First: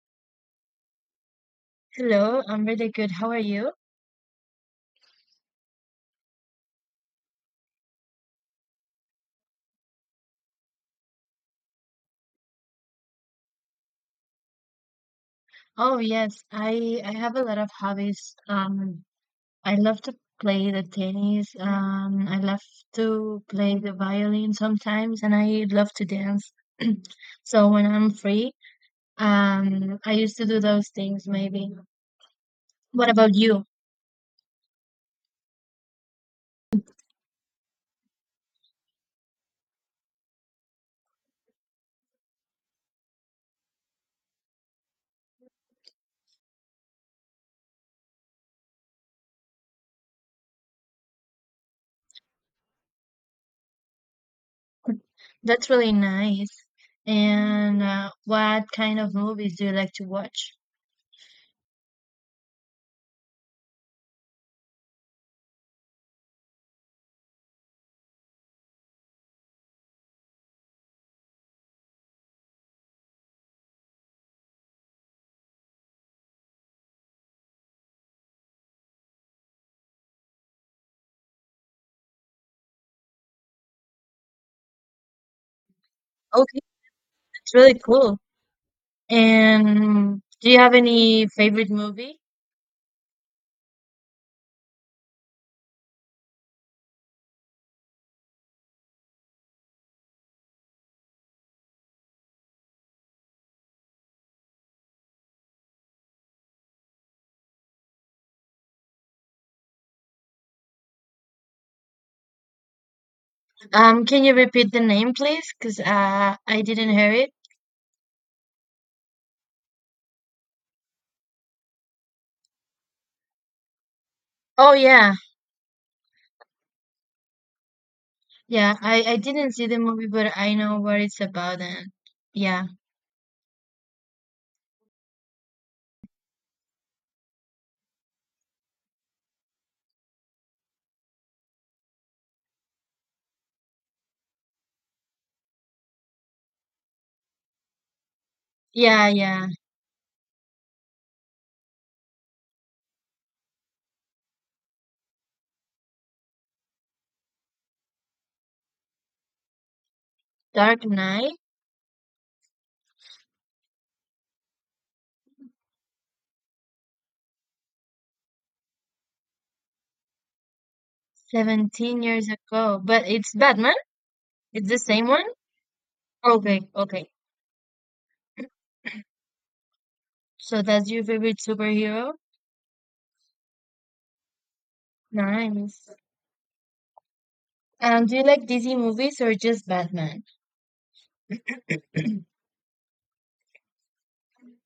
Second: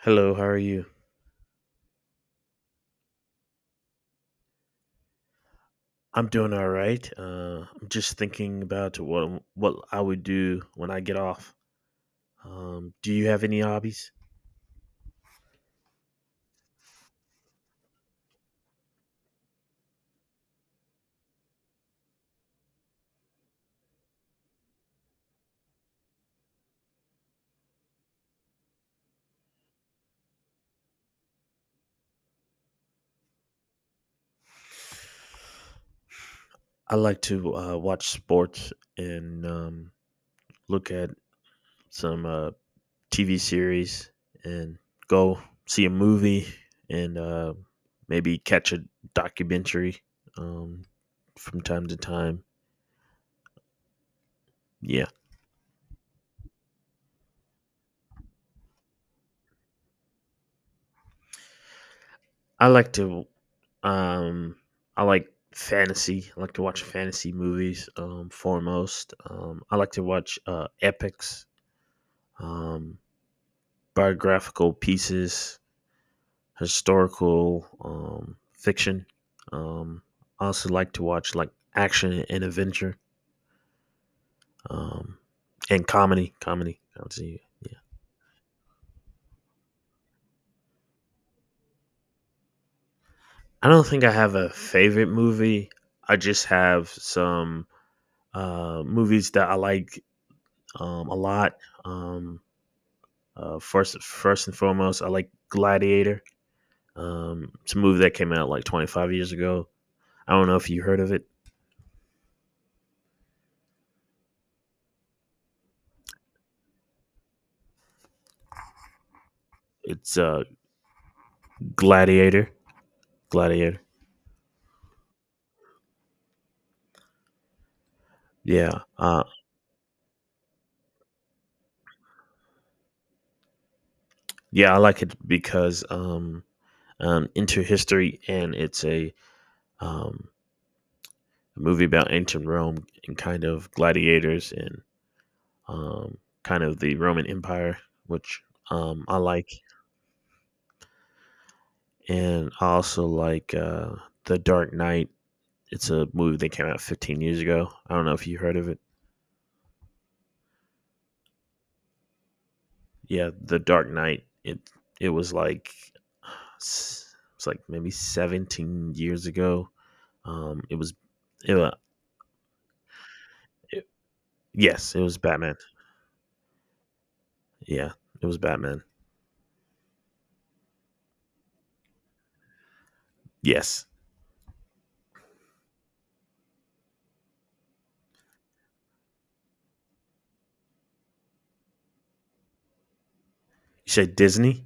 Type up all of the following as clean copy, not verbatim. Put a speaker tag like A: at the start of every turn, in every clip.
A: Hello, how are you?
B: Hello, I'm really good. How are you?
A: I'm doing all right. I'm just thinking about what I would do when I get off. Do you have any hobbies?
B: Oh yes, I have a lot of hobbies. I love to play the tennis. I love to play the violin sometimes, and I love to dance. So when I'm free, I used to do those things maybe. What about you?
A: I like to watch sports and look at some TV series and go see a movie and maybe catch a documentary um, from time to time. Yeah,
B: That's really nice. And what kind of movies do you like to watch?
A: I like to um I like fantasy. I like to watch fantasy movies foremost. I like to watch epics, um biographical pieces, historical fiction. Um I also like to watch like action and adventure. Um and comedy,
B: Okay,
A: comedy. I would say,
B: that's
A: yeah.
B: really cool. And do you have any favorite movie?
A: I don't think I have a favorite movie. I just have some movies that I like a lot. Um first and foremost, I like Gladiator. It's a movie that came out like 25 years ago. I don't know if you heard of it.
B: Can you repeat the name, please? Because I didn't hear it.
A: It's Gladiator. Gladiator.
B: Oh yeah,
A: Yeah.
B: yeah. I
A: Uh,
B: didn't see the movie, but I know what it's about. And yeah,
A: yeah, I like it because into history, and um, a movie about ancient Rome and kind of gladiators and um, kind of the Roman Empire, which
B: yeah,
A: I
B: yeah.
A: like. And I also like The Dark Knight. It's a movie that came out 15 years ago. I don't know if you heard of it.
B: Dark Knight,
A: Yeah, The Dark Knight. It was like it's like maybe 17 years ago. It was it, wa-
B: 17 ago. But it's Batman.
A: it
B: It's the
A: Yes, it
B: same
A: was
B: one.
A: Batman.
B: Okay, okay.
A: Yeah, it was Batman.
B: So that's your favorite superhero.
A: Yes,
B: Nice. And do you like DC movies or just Batman?
A: you said Disney.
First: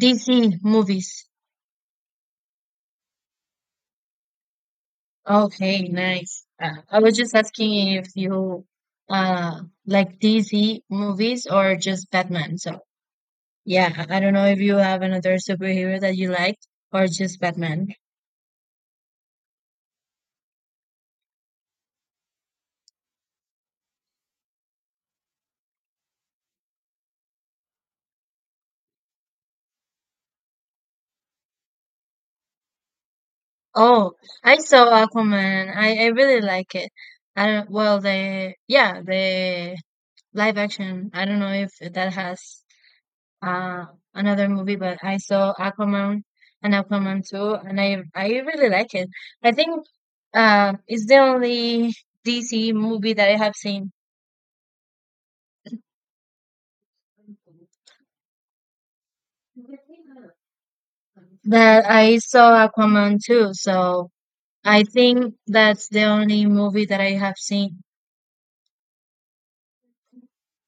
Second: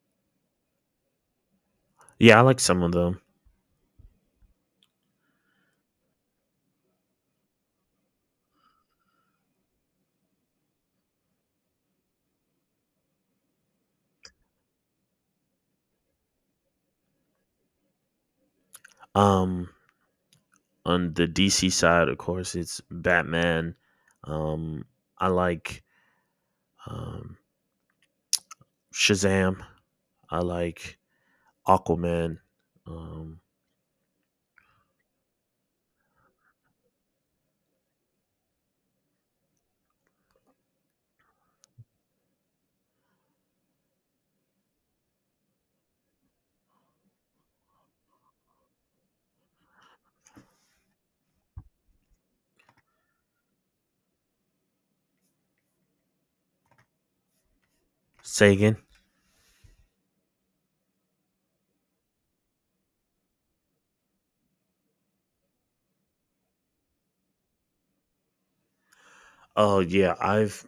B: DC movies.
A: Yeah, I like some of them.
B: Okay, nice. I was just asking if you like DC movies or just Batman. So yeah, I don't know if you have another superhero that you like or just Batman.
A: Um, on the DC side, of course, it's Batman. Um, I like um Shazam. I like Aquaman. Um,
B: Oh, I saw Aquaman. I really like it. I don't, well, the yeah, the live action. I don't know if that has Uh, another movie, but I saw Aquaman and Aquaman 2, and I really like it. I think it's the only DC movie that I have seen.
A: Say again.
B: That I saw Aquaman 2, so I think that's the only movie that I have seen.
A: Oh yeah, I've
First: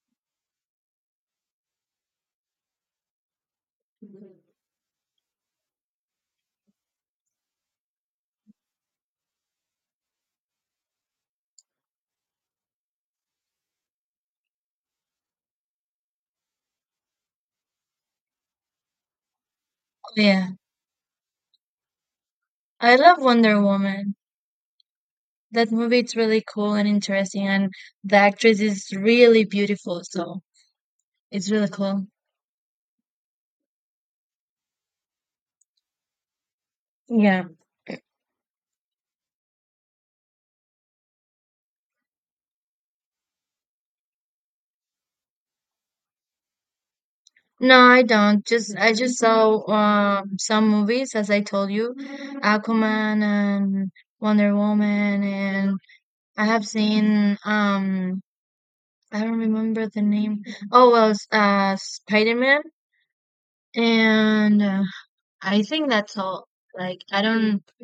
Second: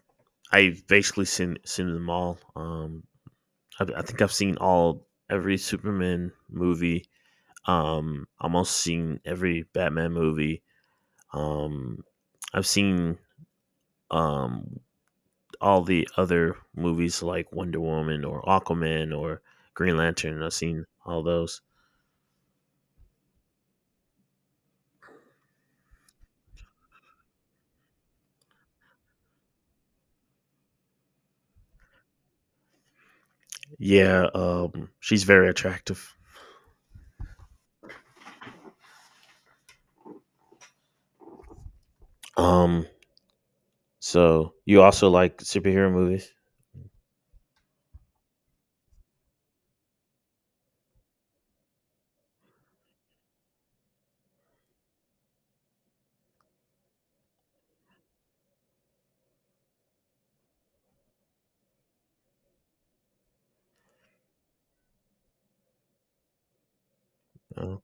A: I've basically seen them all. I think I've seen all every Superman movie. Almost seen every Batman movie. Um, I've seen um all the other movies like Wonder Woman or Aquaman or Green
B: Oh,
A: Lantern.
B: yeah,
A: I've seen all those.
B: I love Wonder Woman. That movie is really cool and interesting, and the actress is really beautiful, so it's really cool.
A: Yeah. She's very attractive.
B: Yeah.
A: Um, so you also like superhero movies?
B: No, I don't. Just I just saw some movies, as I told you, Aquaman and Wonder Woman, and I have seen I don't remember the name. Oh well, Spider Man, and I think that's all. Like
A: Oh,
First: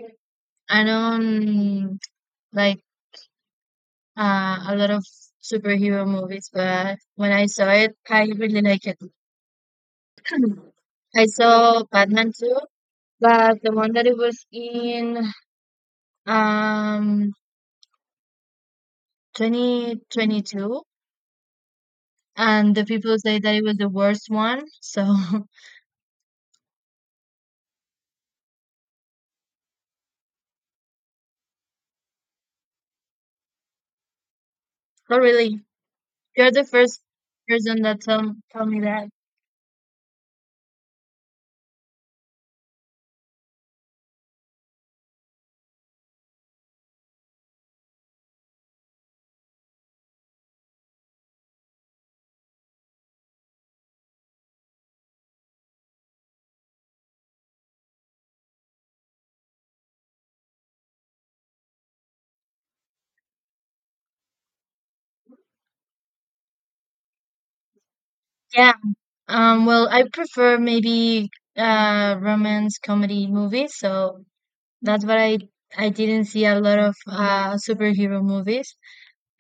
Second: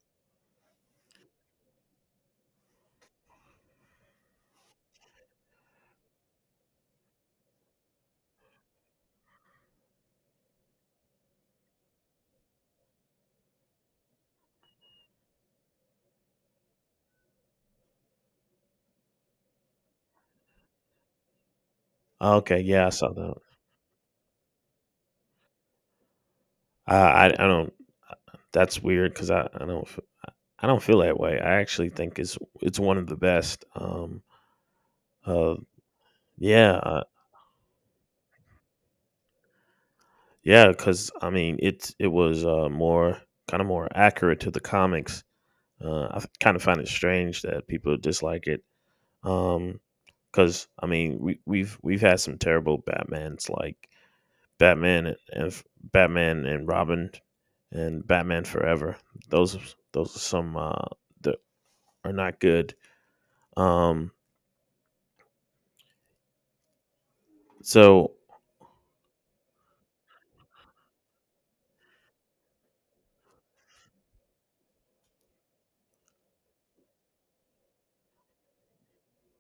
B: I don't like a lot of superhero movies, but when I saw it, I really like it. I saw Batman too, but the one that it was in um 2022,
A: okay.
B: and the
A: Yeah, I saw
B: people
A: that.
B: say that it was the worst one. So,
A: I don't. That's weird because I don't feel that way. I actually think it's one of the best.
B: not
A: Uh.
B: really. You're the
A: Yeah.
B: first
A: Uh,
B: person that tell me that.
A: yeah. Because I mean, it was more kind of more accurate to the comics. I kind of find it strange that people dislike it. Um. Because I mean, we've had some terrible Batmans like Batman and and- Batman and Robin and Batman Forever. Those those are some that are not good. Um, so
B: Yeah. Well, I prefer maybe romance comedy movies. So that's what I didn't see a lot of superhero movies.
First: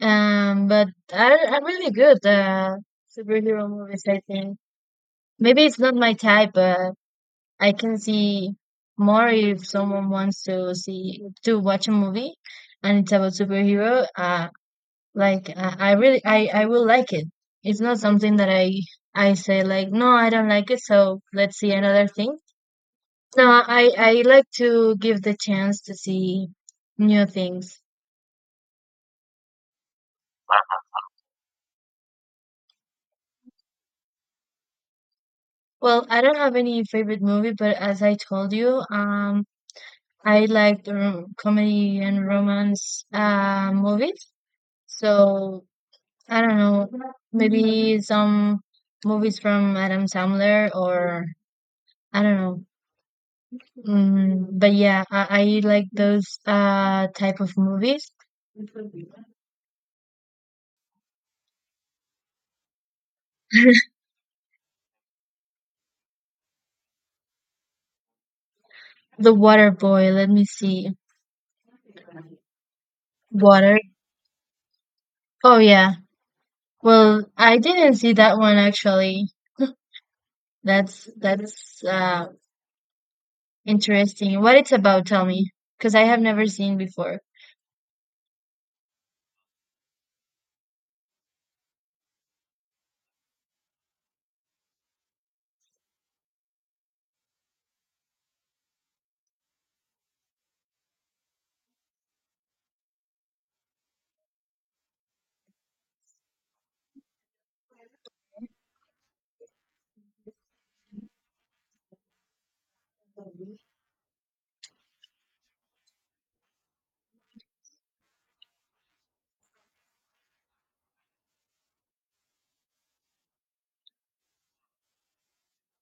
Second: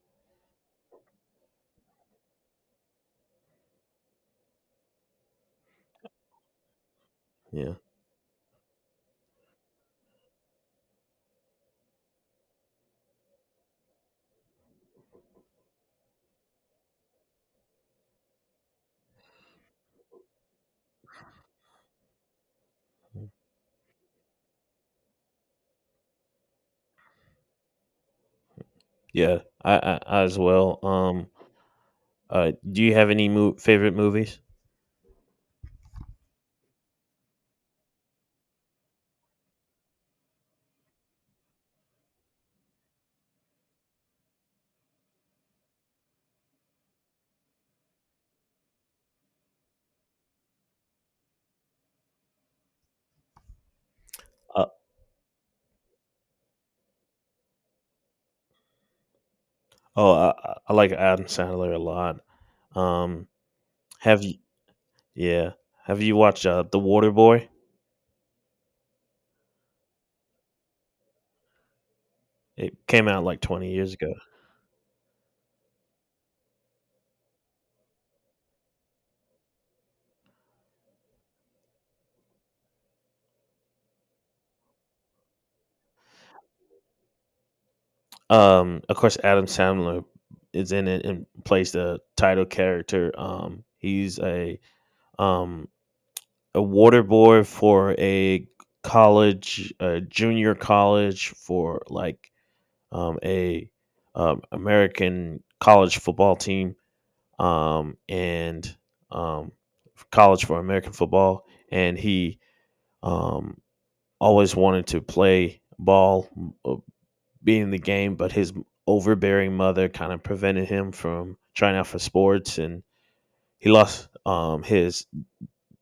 B: But I I'm really good superhero movies. I think maybe it's not my type, but I
A: yeah,
B: can see more if someone wants to see to watch a movie and it's about superhero. I really I will like it. It's not something that I say like no I don't like it so let's see another thing. No, I like to give the chance to see new things.
A: yeah, I as well. Do you have any favorite movies?
B: Well, I don't have any favorite movie, but as I told you, I like the rom- comedy and romance movies. So I don't know, maybe some movies from Adam Sandler or I don't know.
A: Uh,
B: But yeah, I like those type of movies.
A: oh, I like Adam Sandler a lot. Um, have you? Yeah, have you watched The Water Boy?
B: The Water Boy, let me see.
A: It came out like twenty
B: Water.
A: years ago.
B: Oh yeah. Well, I didn't see that one actually. That's interesting. What it's about, tell me, because I have never seen before.
A: Of course, Adam Sandler is in it and plays the title character. He's um a water boy for a college, a junior college for like a American college football team, and um, college for American football, and he um, always wanted to play ball, uh, be in the game, but his overbearing mother kind of prevented him from trying out for sports, and he lost his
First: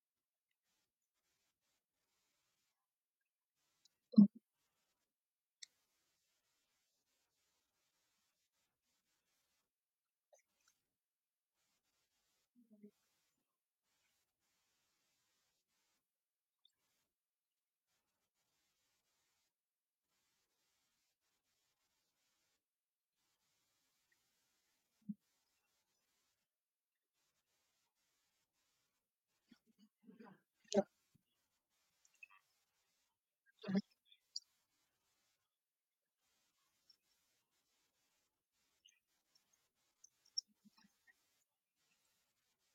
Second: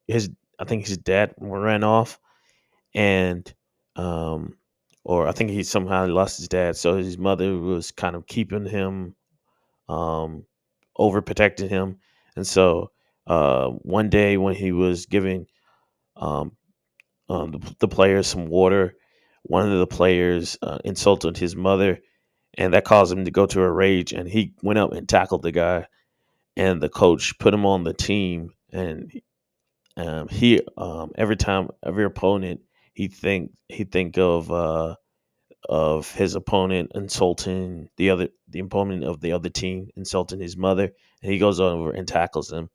A: his. I think his dad ran off, and um, or I think he somehow lost his dad, so his mother was kind of keeping him, um, overprotecting him, and so one day when he was giving um, the players some water, one of the players insulted his mother, and that caused him to go to a rage, and he went up and tackled the guy, and the coach put him on the team, and he every time every opponent he think of. Of his opponent insulting the opponent of the other team insulting his mother, and he goes over and tackles him,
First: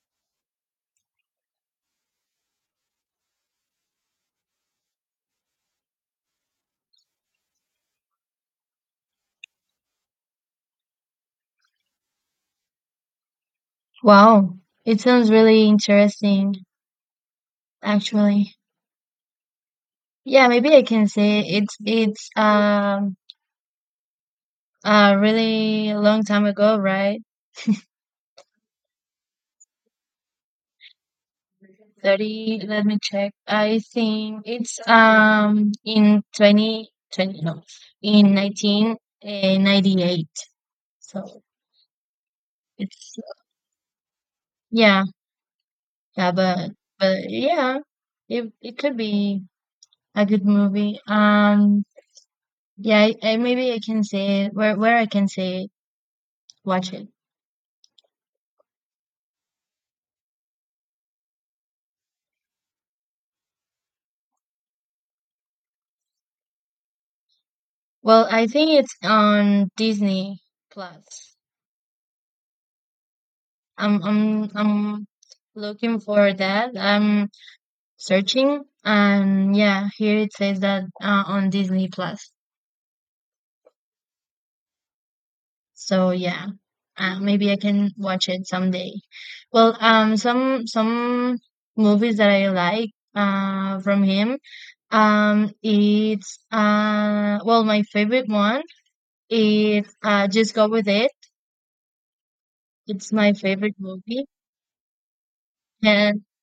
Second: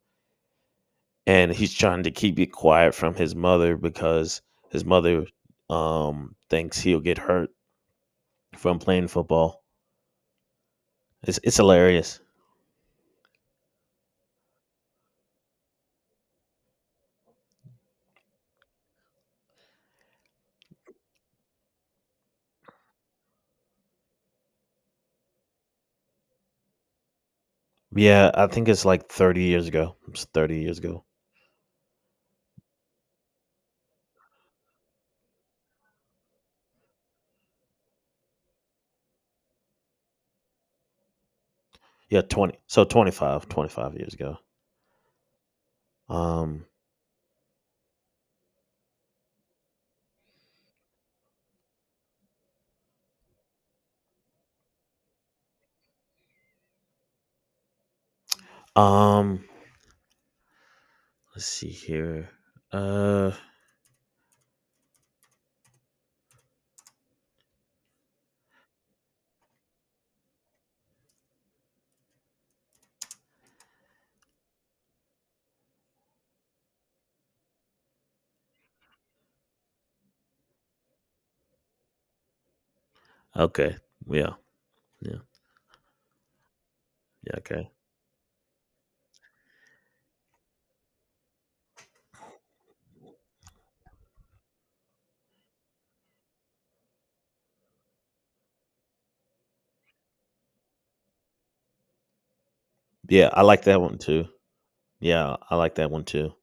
A: and he's trying to keep it quiet from his mother because his mother thinks he'll get hurt from playing football. It's hilarious.
B: Wow. It sounds really interesting actually. Yeah, maybe I can say it's it's a really long time ago, right?
A: Yeah, I think it's like 30 years ago. It's 30 years ago.
B: 30, let me check. I think it's in 2020. No, in 1998. So
A: Yeah, 20, so
B: it's,
A: twenty-five, years ago.
B: yeah, yeah,
A: um
B: but yeah, it could be a good movie. Yeah, I, maybe I can say it, where I can say it, watch it.
A: um let's see here. uh
B: Well, I think it's on Disney Plus. I'm looking for that. I'm searching and yeah here it says that on Disney Plus.
A: okay. Yeah. Yeah.
B: So yeah,
A: Yeah.
B: maybe I
A: Okay.
B: can watch it someday. Well some movies that I like from him, it's well my favorite one is Just Go With It. It's
A: Yeah,
B: my
A: I like
B: favorite
A: that one
B: movie,
A: too. Yeah, I like that one
B: and
A: too.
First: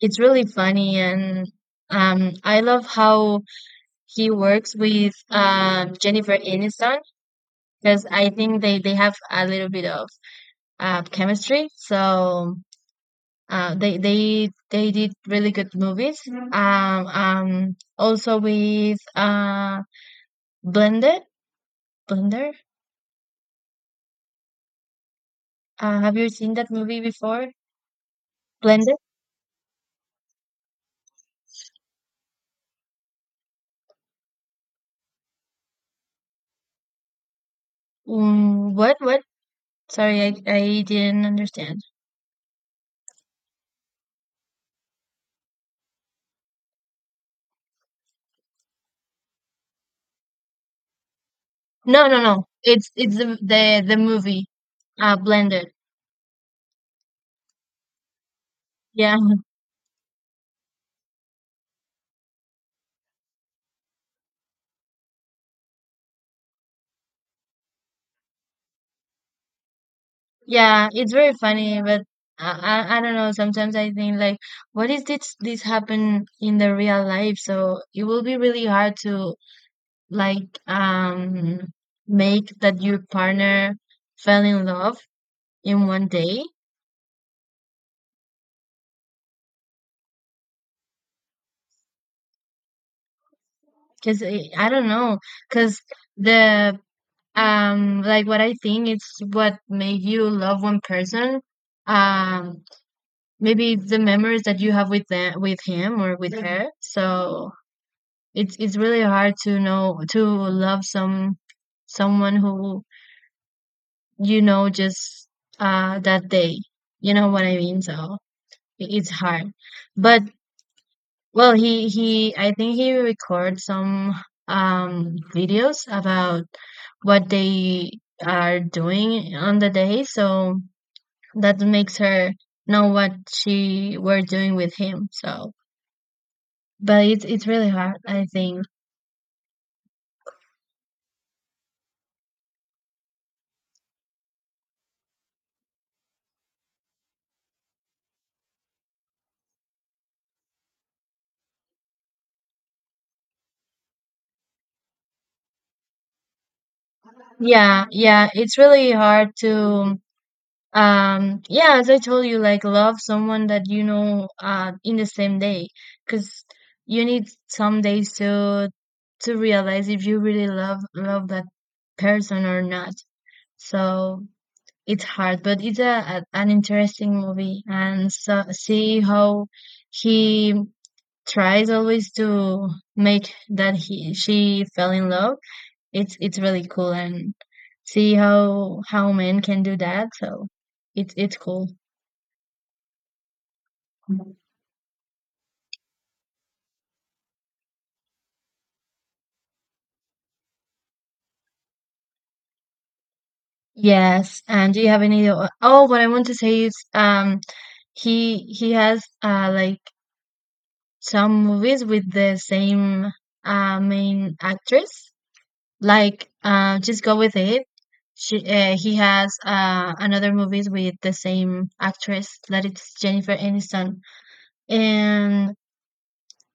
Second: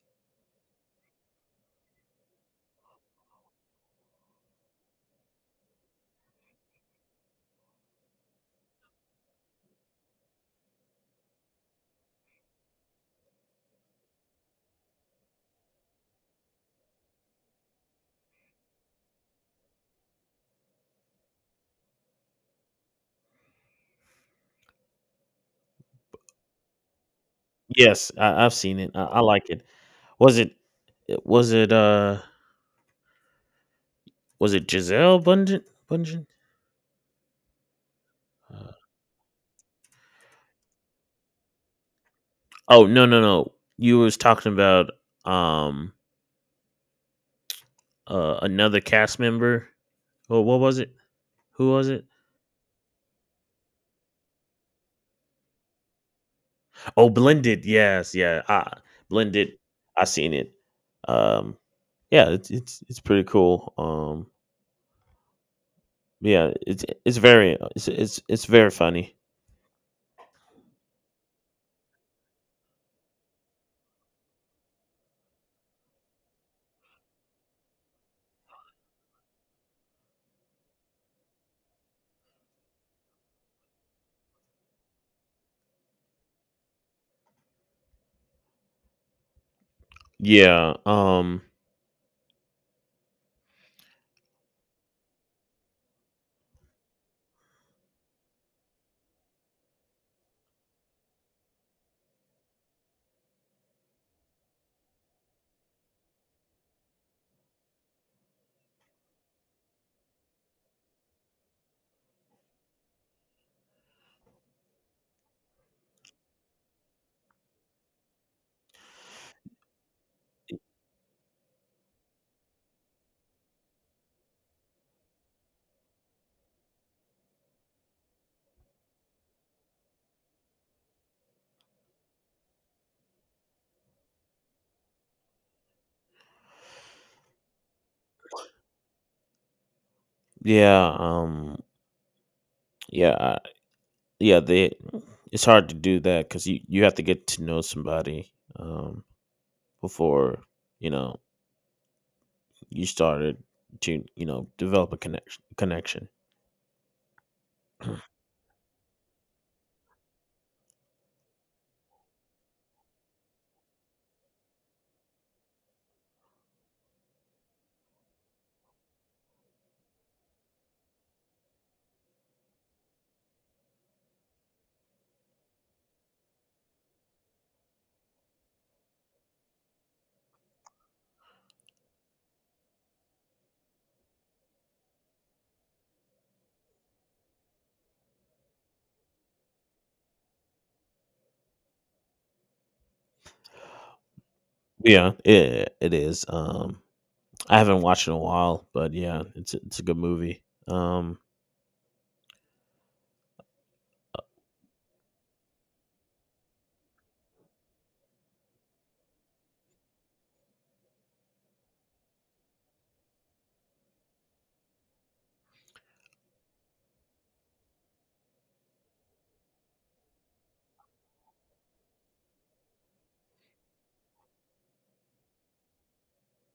B: it's really funny, and I love how he works with Jennifer Aniston, because I think they have a little bit of chemistry. So uh, they did really good movies. Mhm. Also with Blended. Blender. Have you seen that movie before?
A: Yes, I've seen it.
B: Blended.
A: I like it. Was it? it- Was it? Uh, was it Giselle Bundchen? Bundchen? Uh,
B: What what? Sorry, I didn't understand.
A: oh no, no, no! You was talking about um another cast member. Oh, what was it? Who was it?
B: No no no. It's the movie. Blended.
A: Oh, Blended. Yes, yeah. I
B: Yeah.
A: Blended. I seen it. Um, yeah, it's pretty cool. Yeah, it's very funny.
B: Yeah, it's very funny, but I don't know. Sometimes I think like, what is this happen in the real life? So it will be really hard to like make that your partner fell in love in one day.
A: Yeah.
B: Cause I don't know. Cause the like what I think it's what made you love one person. Um, maybe it's the memories that you have with them, with him or with Mhm. her. So it's really hard to know to love someone who you know just that day, you know what I mean, so it's hard, but well he I think he records some videos about what they are doing on the day, so that makes her know what she were doing with him, so but it's really hard, I think.
A: Yeah, um, yeah, I, yeah. They, it's hard to do that because you have to get to know somebody um before you know you started to develop a connection.
B: Yeah yeah it's really hard to yeah, as I told you, like love someone that you know in the same day, because you need some days to realize if you really love that person or not. So it's hard, but it's a an interesting movie, and so see how he tries always to make that he she fell in love. It's really cool, and see how men can do that. So it's cool.
A: Yeah, it is. I haven't watched in a while, but yeah, it's a good movie.
B: Yes, and do you have any? Oh, what I want to say is, he has like some movies with the same main actress. Like, Just Go With It. She he has another movies with the same actress that it's Jennifer Aniston, and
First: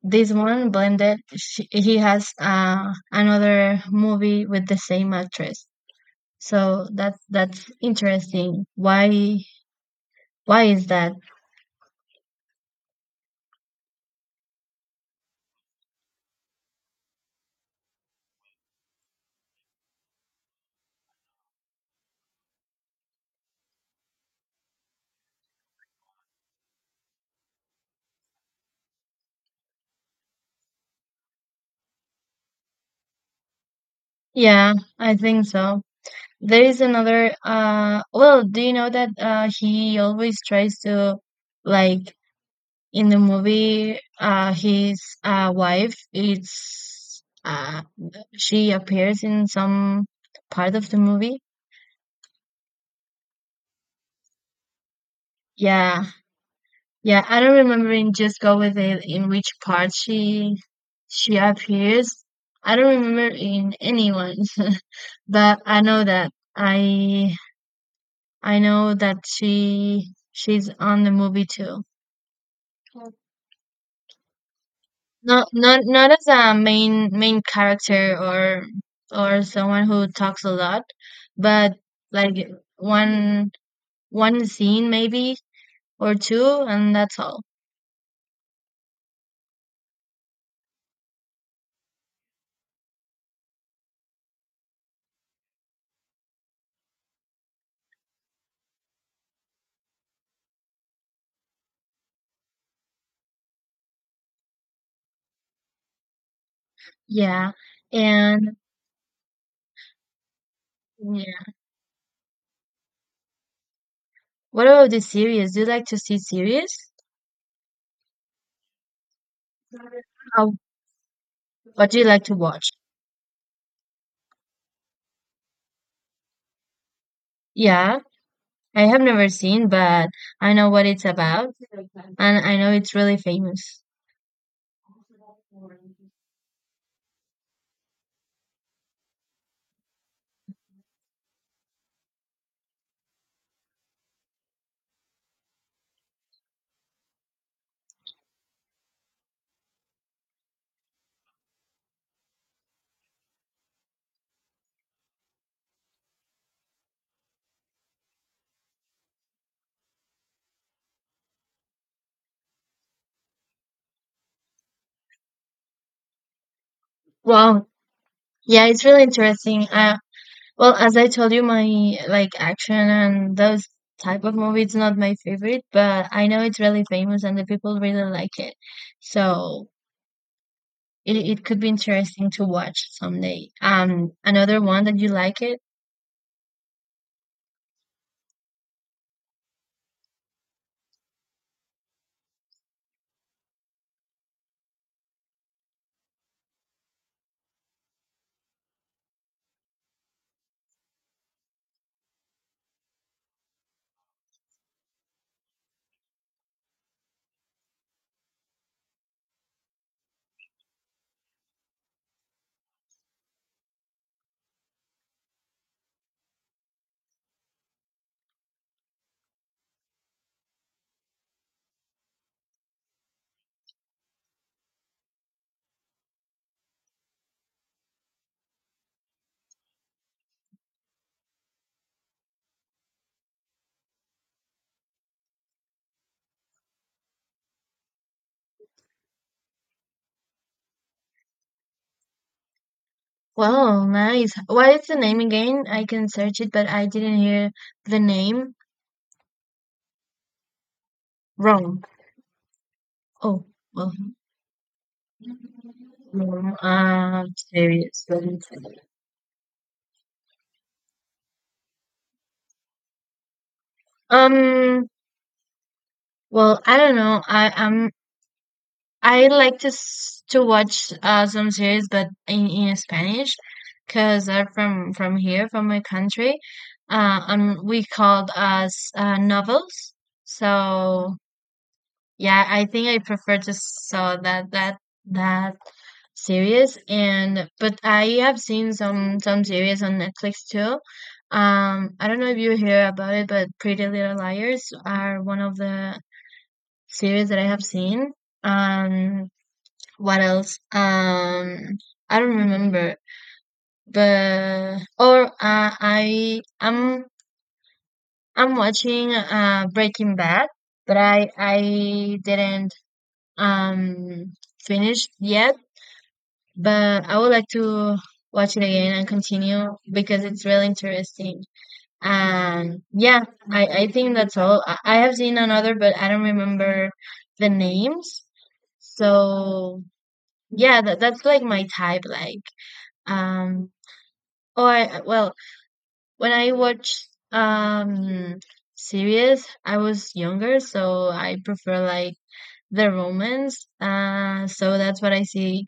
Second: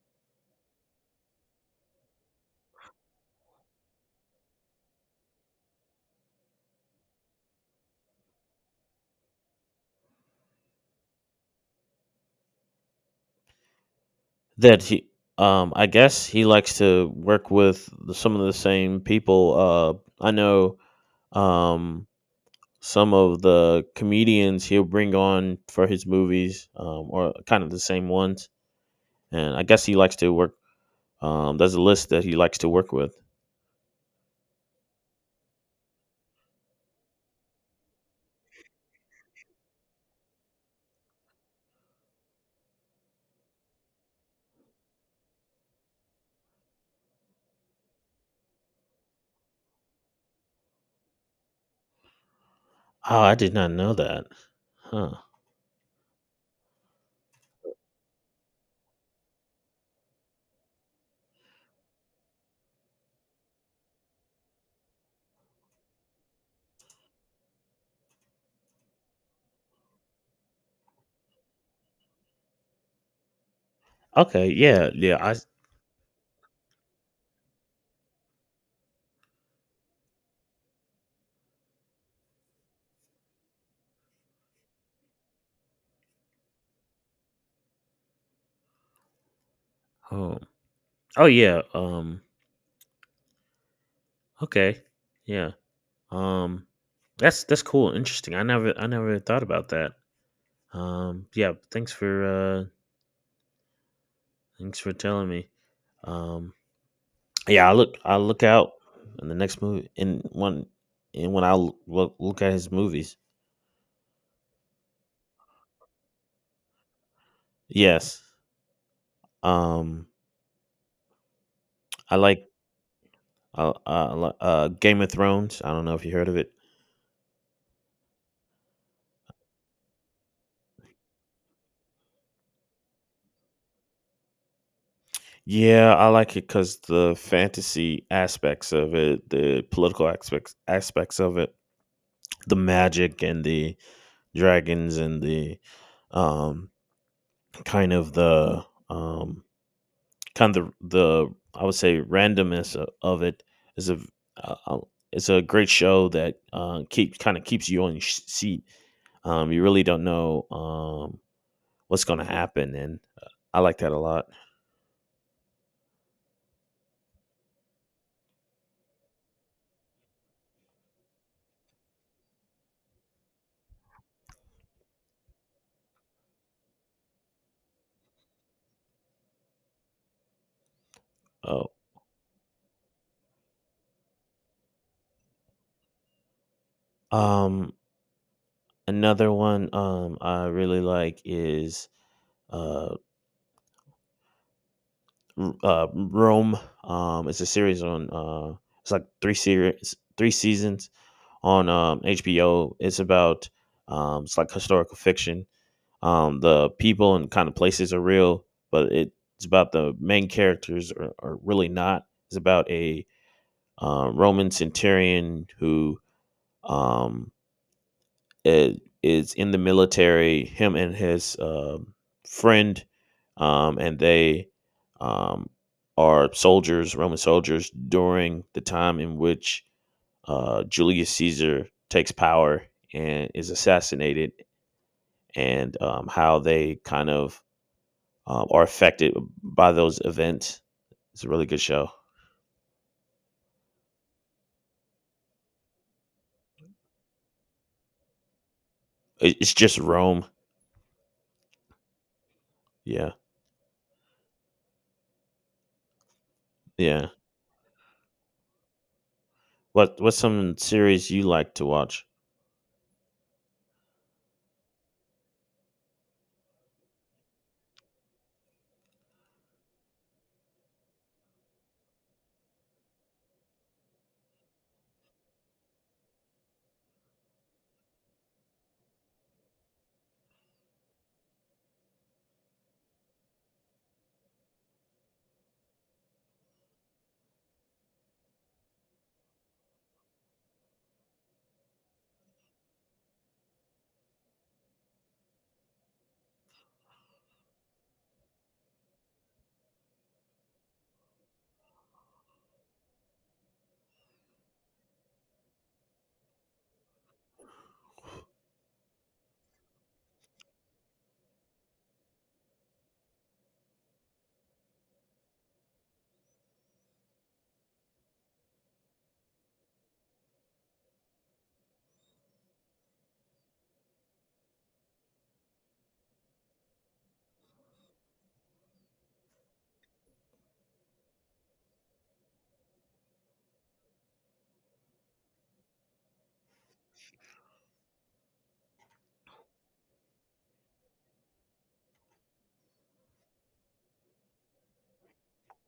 B: this one Blended. She, he has another movie with the same actress. So that's interesting. Why? Why is that?
A: That he, I guess he likes to work with some of the same people. I know um, some of the comedians he'll bring on for his movies, or kind of the same ones. And I guess he likes to work. There's a list that he likes to work with.
B: Yeah, I think so. There is another well, do you know that he always tries to like in the movie his wife it's she appears in some part of the movie?
A: Oh, I did not know that. Huh.
B: Yeah. Yeah, I don't remember in Just Go With It in which part she appears. I don't remember in anyone, but I I know that she she's on the movie too.
A: Okay. Yeah. Yeah. I.
B: Not as a main character or someone who talks a lot, but like one one scene maybe or two and that's all.
A: Oh. Oh yeah. Okay. Yeah. Um. That's cool. Interesting. I never thought about that. Yeah, thanks for telling me. Um,
B: Yeah.
A: yeah, I look
B: And
A: out in the next movie in one, and
B: yeah.
A: when I look at his movies.
B: What about the series? Do you like to see series?
A: Yes. Um,
B: How, what do you
A: I
B: like to
A: like
B: watch?
A: Game of Thrones. I don't know if you heard of it.
B: Yeah, I have never seen, but I know what it's about and I know it's really famous.
A: Yeah, I like it because the fantasy aspects of it, the political aspects of it, the magic and the dragons and the um kind of the um kind of the I would say randomness of it. Is a uh, uh, it's a great show that keeps you on your seat. You really don't know what's going to happen, and I like that a lot.
B: Wow, yeah, it's really interesting. Well, as I told you, my like action and those type of movie, it's not my favorite, but I know it's really famous and the people really like it. So it could
A: Oh,
B: be interesting to watch someday. Another one that you like it.
A: um, another one I really like is uh, Rome. It's a series on it's like three series, three seasons on HBO. It's about it's like historical fiction. The people and kind of places are real, but it's about the main characters are really not. It's about a Roman centurion who um, i- is in the military. Him and his friend, and they um, are soldiers, Roman soldiers, during the time in which Julius Caesar takes power and is assassinated, and how they kind of are affected by those events. It's a really good show.
B: Well, nice. What is the name again? I can search it, but I didn't hear the name.
A: It's just Rome.
B: Wrong.
A: Yeah,
B: Oh, well. Rome,
A: yeah.
B: uh, series.
A: What's some series you like to watch?
B: Um. Well, I don't know. I am I like to to watch some series, but in Spanish, because I'm from here, from my country. We called us novels. So yeah, I think I prefer to saw that series. And but I have seen some series on Netflix too. I don't know if you hear about it, but Pretty Little Liars are one of the series that I have seen. Um, what else? I don't remember. But or uh, I'm watching Breaking Bad, but I didn't um finish yet. But I would like to watch it again and continue because it's really interesting. And yeah, I think that's all. I have seen another, but I don't remember the names. So yeah, that that's like my type, like um Oh, I, well, when I watch series, I was younger, so I prefer like the romance. So that's what I see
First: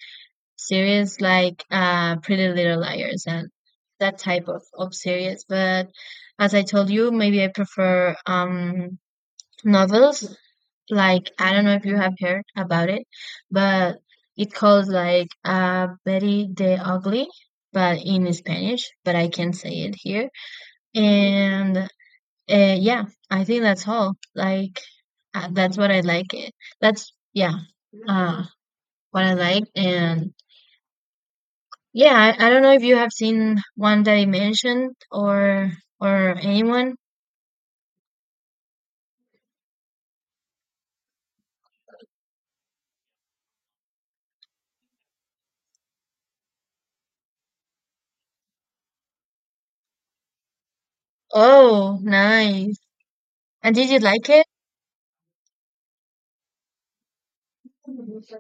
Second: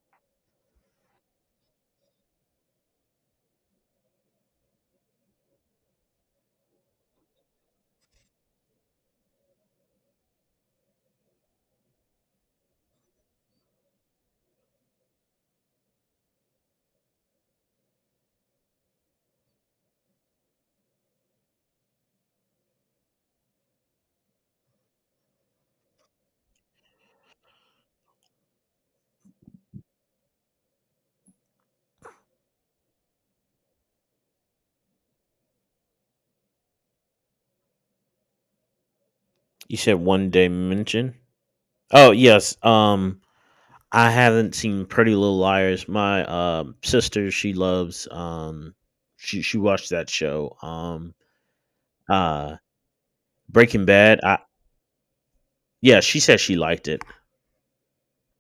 B: series like Pretty Little Liars and that type of series. But as I told you, maybe I prefer novels. Like I don't know if you have heard about it, but it calls like Betty the Ugly, but in Spanish, but I can't say it here, and yeah, I think that's all. Like that's what I like. It. That's yeah, uh, what I like. And yeah, I don't know if you have seen one that I mentioned or anyone.
A: You said One Day Mention. Oh yes. I haven't seen Pretty Little Liars. My sister, she loves she watched that show.
B: Oh,
A: Uh,
B: nice. And
A: Breaking
B: did you
A: Bad.
B: like
A: I
B: it?
A: Yeah, she said she liked it.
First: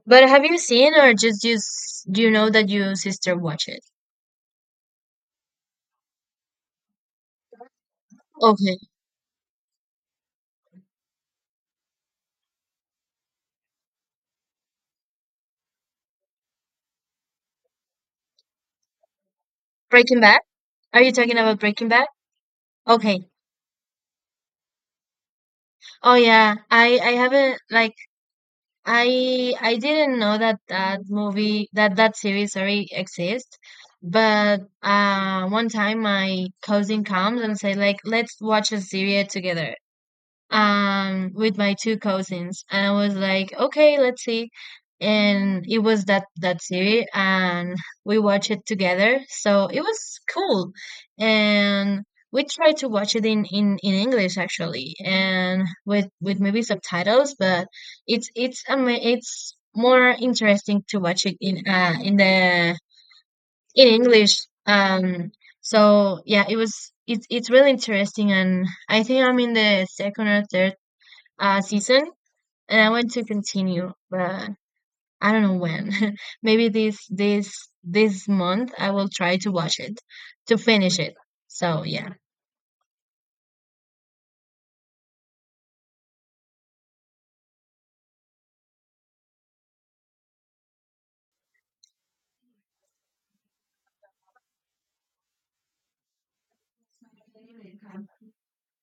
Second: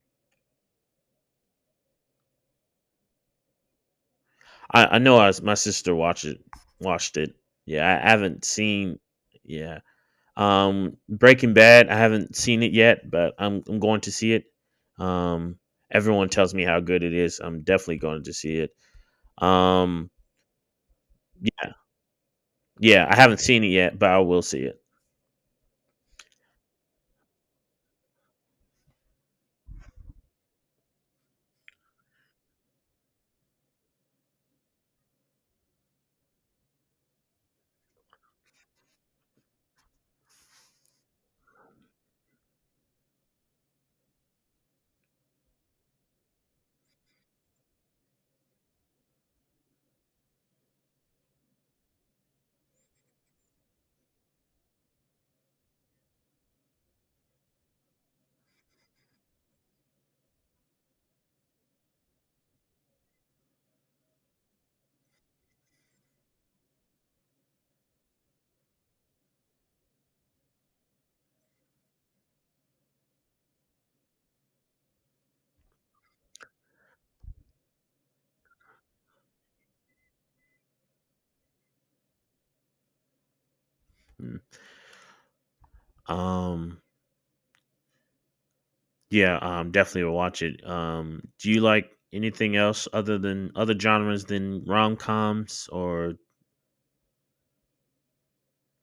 B: But have you seen or just do you know that your sister watched it?
A: I know my sister watched it. Watched it. Yeah, I haven't
B: Okay,
A: seen. Yeah, Breaking Bad. I haven't seen it yet, but I'm going to see it. Um, Everyone tells me how good it is. I'm definitely going to see it. Um,
B: Breaking Bad. Are you talking about
A: yeah,
B: Breaking Bad?
A: yeah. I
B: Okay.
A: haven't seen it yet, but I will see it.
B: Oh yeah, I haven't like, I didn't know that that movie, that series, sorry, exists, but one time my cousin comes and say like, let's watch a series together, with my two cousins and I was like, okay, let's see. And it was that series and we watched it together. So it was cool. And we tried to watch it in English actually and with maybe subtitles, but it's more interesting to watch it in the in English. Um so yeah, it was it's really interesting and I think I'm in the second or third season and I want to continue, but I don't know when. Maybe this month I will try to watch it to finish it. So yeah.
A: Mm. Um, yeah. Definitely will watch it. Do you like anything else, other than other genres than rom coms, or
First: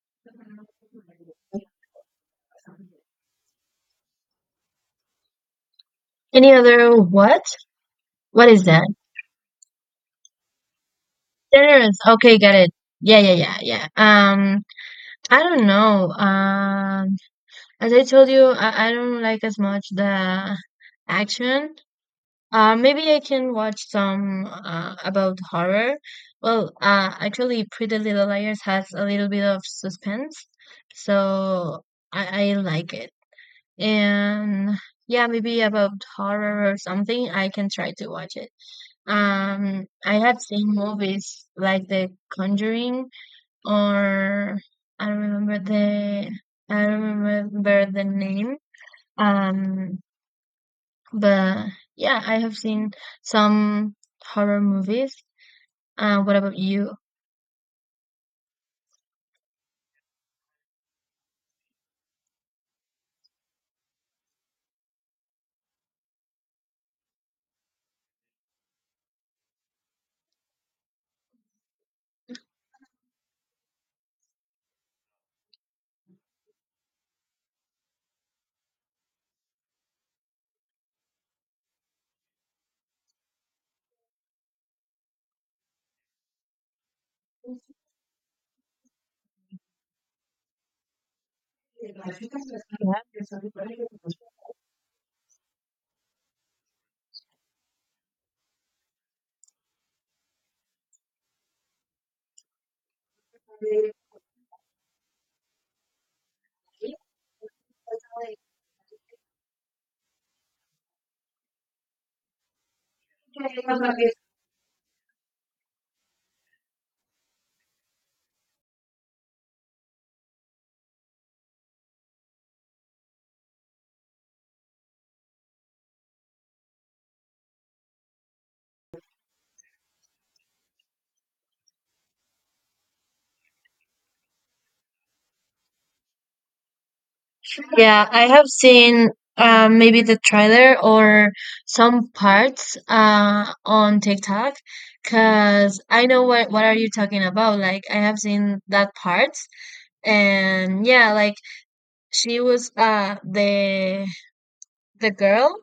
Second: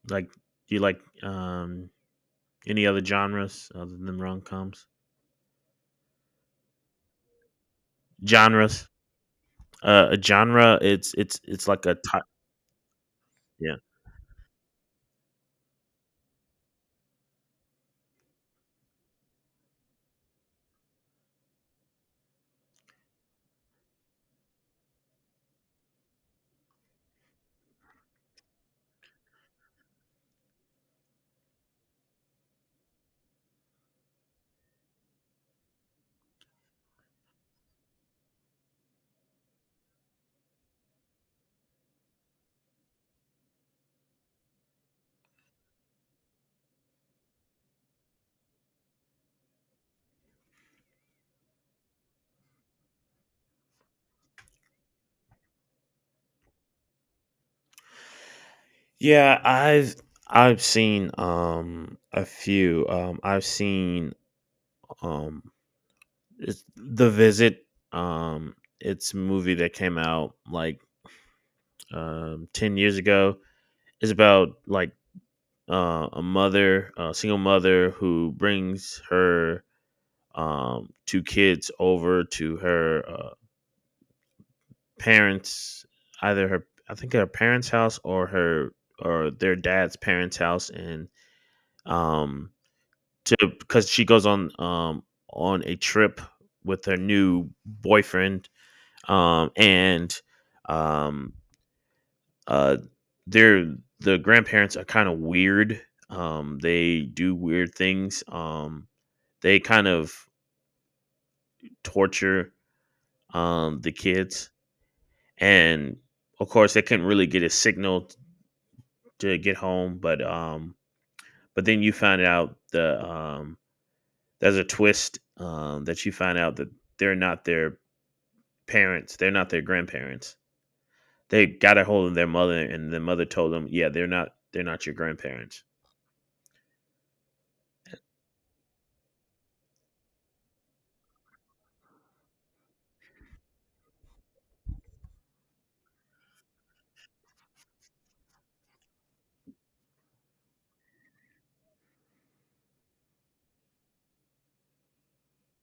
A: like do you like any other genres other than rom coms?
B: Any other what? What is
A: Genres.
B: that?
A: A genre. It's like a
B: Generous.
A: type.
B: Okay, got it. Yeah, yeah, yeah,
A: Yeah.
B: yeah. I don't know. As I told you, I don't like as much the action. Maybe I can watch some about horror. Well, actually, Pretty Little Liars has a little bit of suspense, so I like it. And yeah, maybe about horror or something, I can try to watch it. I have seen movies like The Conjuring, or I don't remember the I don't remember the name. Um, but yeah, I have seen some horror movies. What about you?
A: Yeah, I've seen a few. I've seen um it's The Visit. Um it's a movie that came out like 10 years ago. It's about like a single mother who brings her two kids over to her parents, either her I think her parents' house, or her or their dad's parents' house, and um, to because she goes on a trip with her new boyfriend. Um, and um, uh, they're the grandparents are kind of weird. They do weird things. They kind of torture the kids, and of course they couldn't really get a signal to get home. But but then you find out there's a twist that you find out that they're not their parents, they're not their grandparents. They got a hold of their mother, and the mother told them, yeah, they're not, they're not your grandparents.
B: Yeah, I have seen maybe the trailer or some parts on TikTok because I know what are you talking about. Like I have seen that part, and yeah, like she was the girl.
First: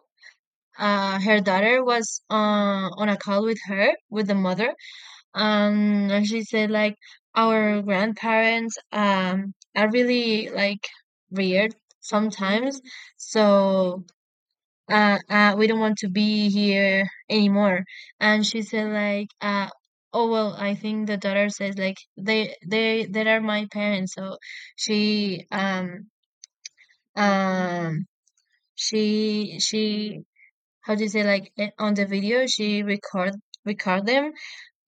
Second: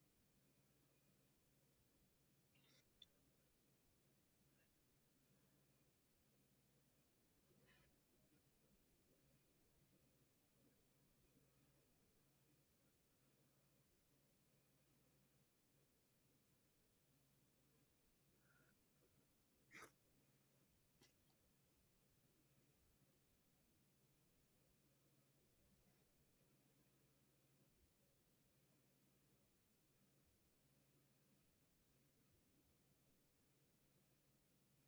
B: Her daughter was on a call with her, with the mother, and she said like, our grandparents are really like weird sometimes, so we don't want to be here anymore. And she said like, oh well, I think the daughter says like, they are my parents. So she um um she, how do you say, like, on the video she record them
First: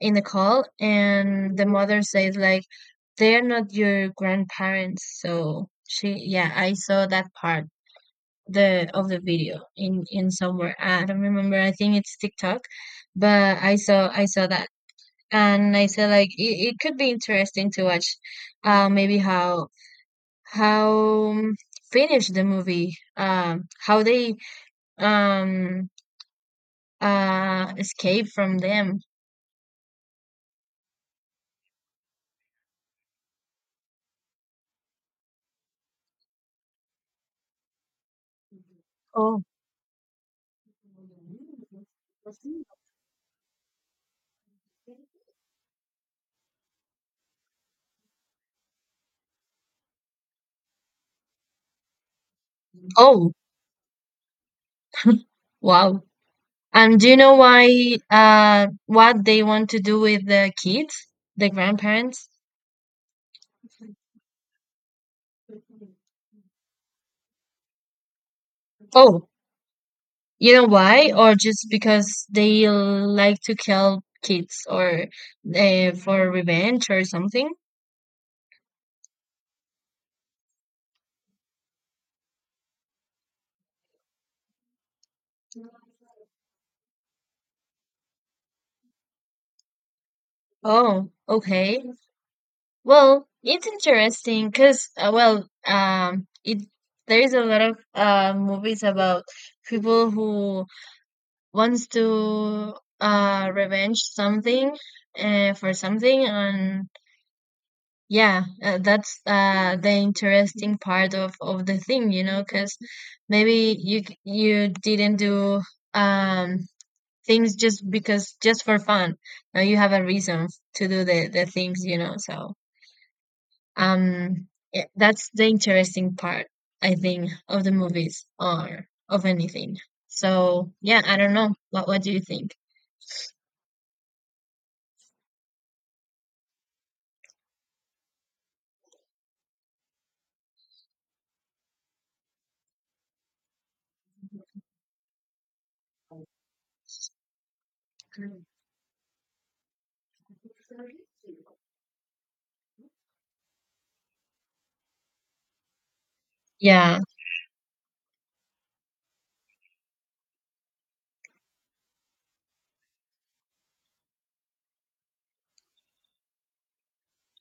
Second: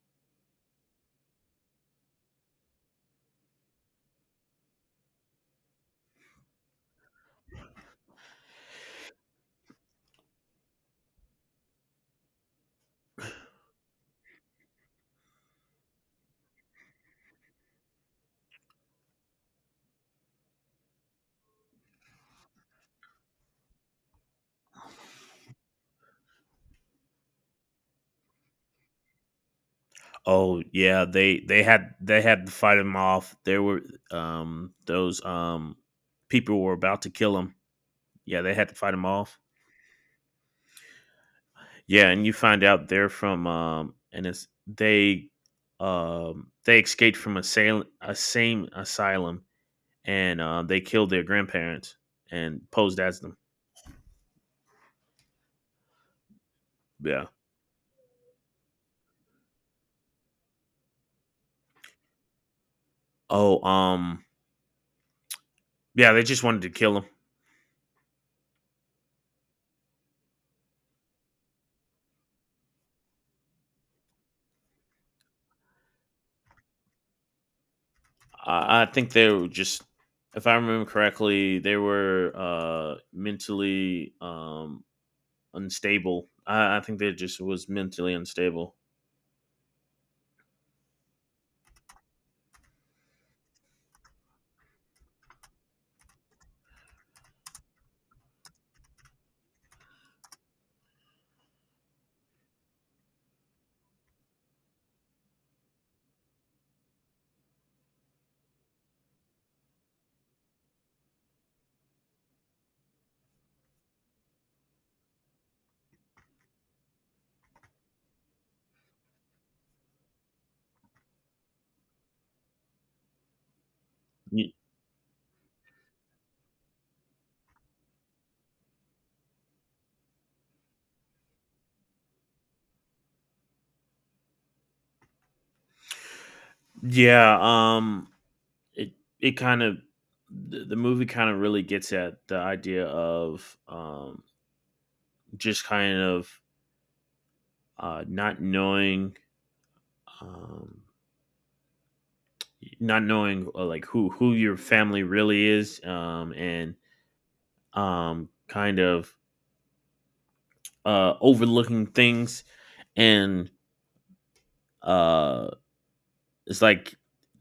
B: in the call, and the mother says like, they're not your grandparents. So she, yeah, I saw that part, the of the video in somewhere. I don't remember. I think it's TikTok, but I saw that. And I said like, it could be interesting to watch maybe how how um, finish the movie, how they um escape from them.
A: Oh yeah, they had to fight him off. There were those people were about to kill him. Yeah, they had to fight them off.
B: Oh.
A: Yeah, and you find out they're from and it's they escaped from a same asylum, and they killed their grandparents and posed as
B: Oh,
A: them.
B: wow. And do you
A: Yeah.
B: know why, what they want to do with the kids, the grandparents?
A: Oh, yeah, they just wanted to kill them.
B: Oh, you know why? Or just because they like to kill kids, or for revenge or something?
A: I think they were just, if I remember correctly, they were mentally unstable. I think they just was mentally unstable.
B: Oh, okay. Well, it's interesting because, well, it there is a lot of movies about people who wants to revenge something, for something. And yeah, that's the interesting part of the thing, you know, because maybe you didn't do um, things just because, just for fun. Now you have a reason to do the things, you know. So um,
A: Y-
B: yeah, that's the interesting part, I think, of the movies or of anything. So yeah, I don't know. What do you think?
A: Yeah, it it kind of the movie kind of really gets at the idea of just kind of not knowing, um, not knowing, like who your family really is, and
B: Yeah,
A: kind of overlooking things. And uh, it's like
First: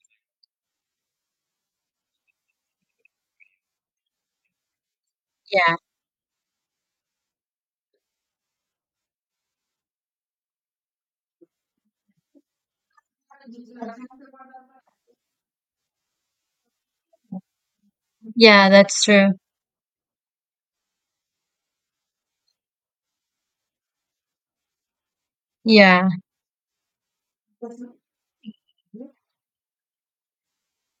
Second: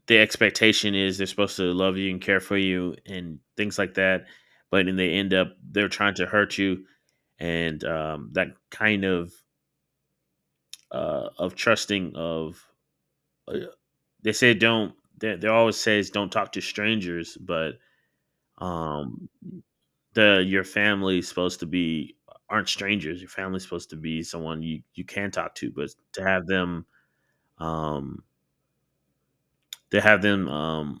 A: the expectation is they're supposed to love you and care for you and things like that, but then they end up
B: yeah,
A: they're trying to hurt you. And that kind of trusting of. Uh, they say don't. They always says don't talk to strangers, but
B: yeah. That's
A: um,
B: true.
A: the your family's supposed to be, aren't strangers. Your family's supposed to be someone you can talk to, but
B: Yeah.
A: um to have them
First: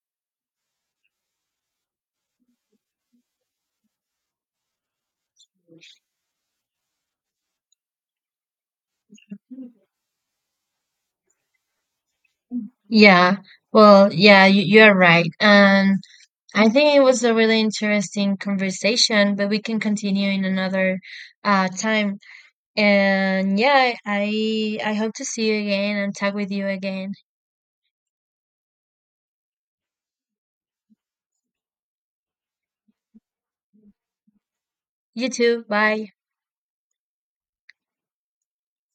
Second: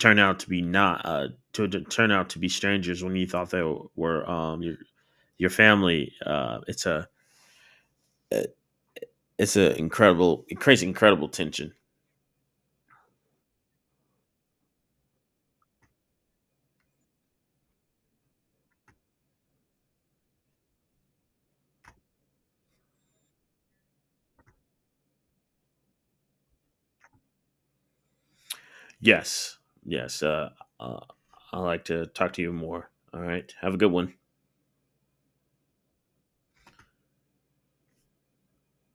A: turn out to be not to turn out to be strangers when you thought they were your family. It's a incredible, it creates incredible tension.
B: Yeah, well, yeah, you're right. And I think it was a really interesting conversation, but we can continue in another time. And yeah, I hope to see you again and talk with you again.
A: Yes. Yes. Uh, I'd like to talk to you more. All right. Have a good one.
B: You too. Bye.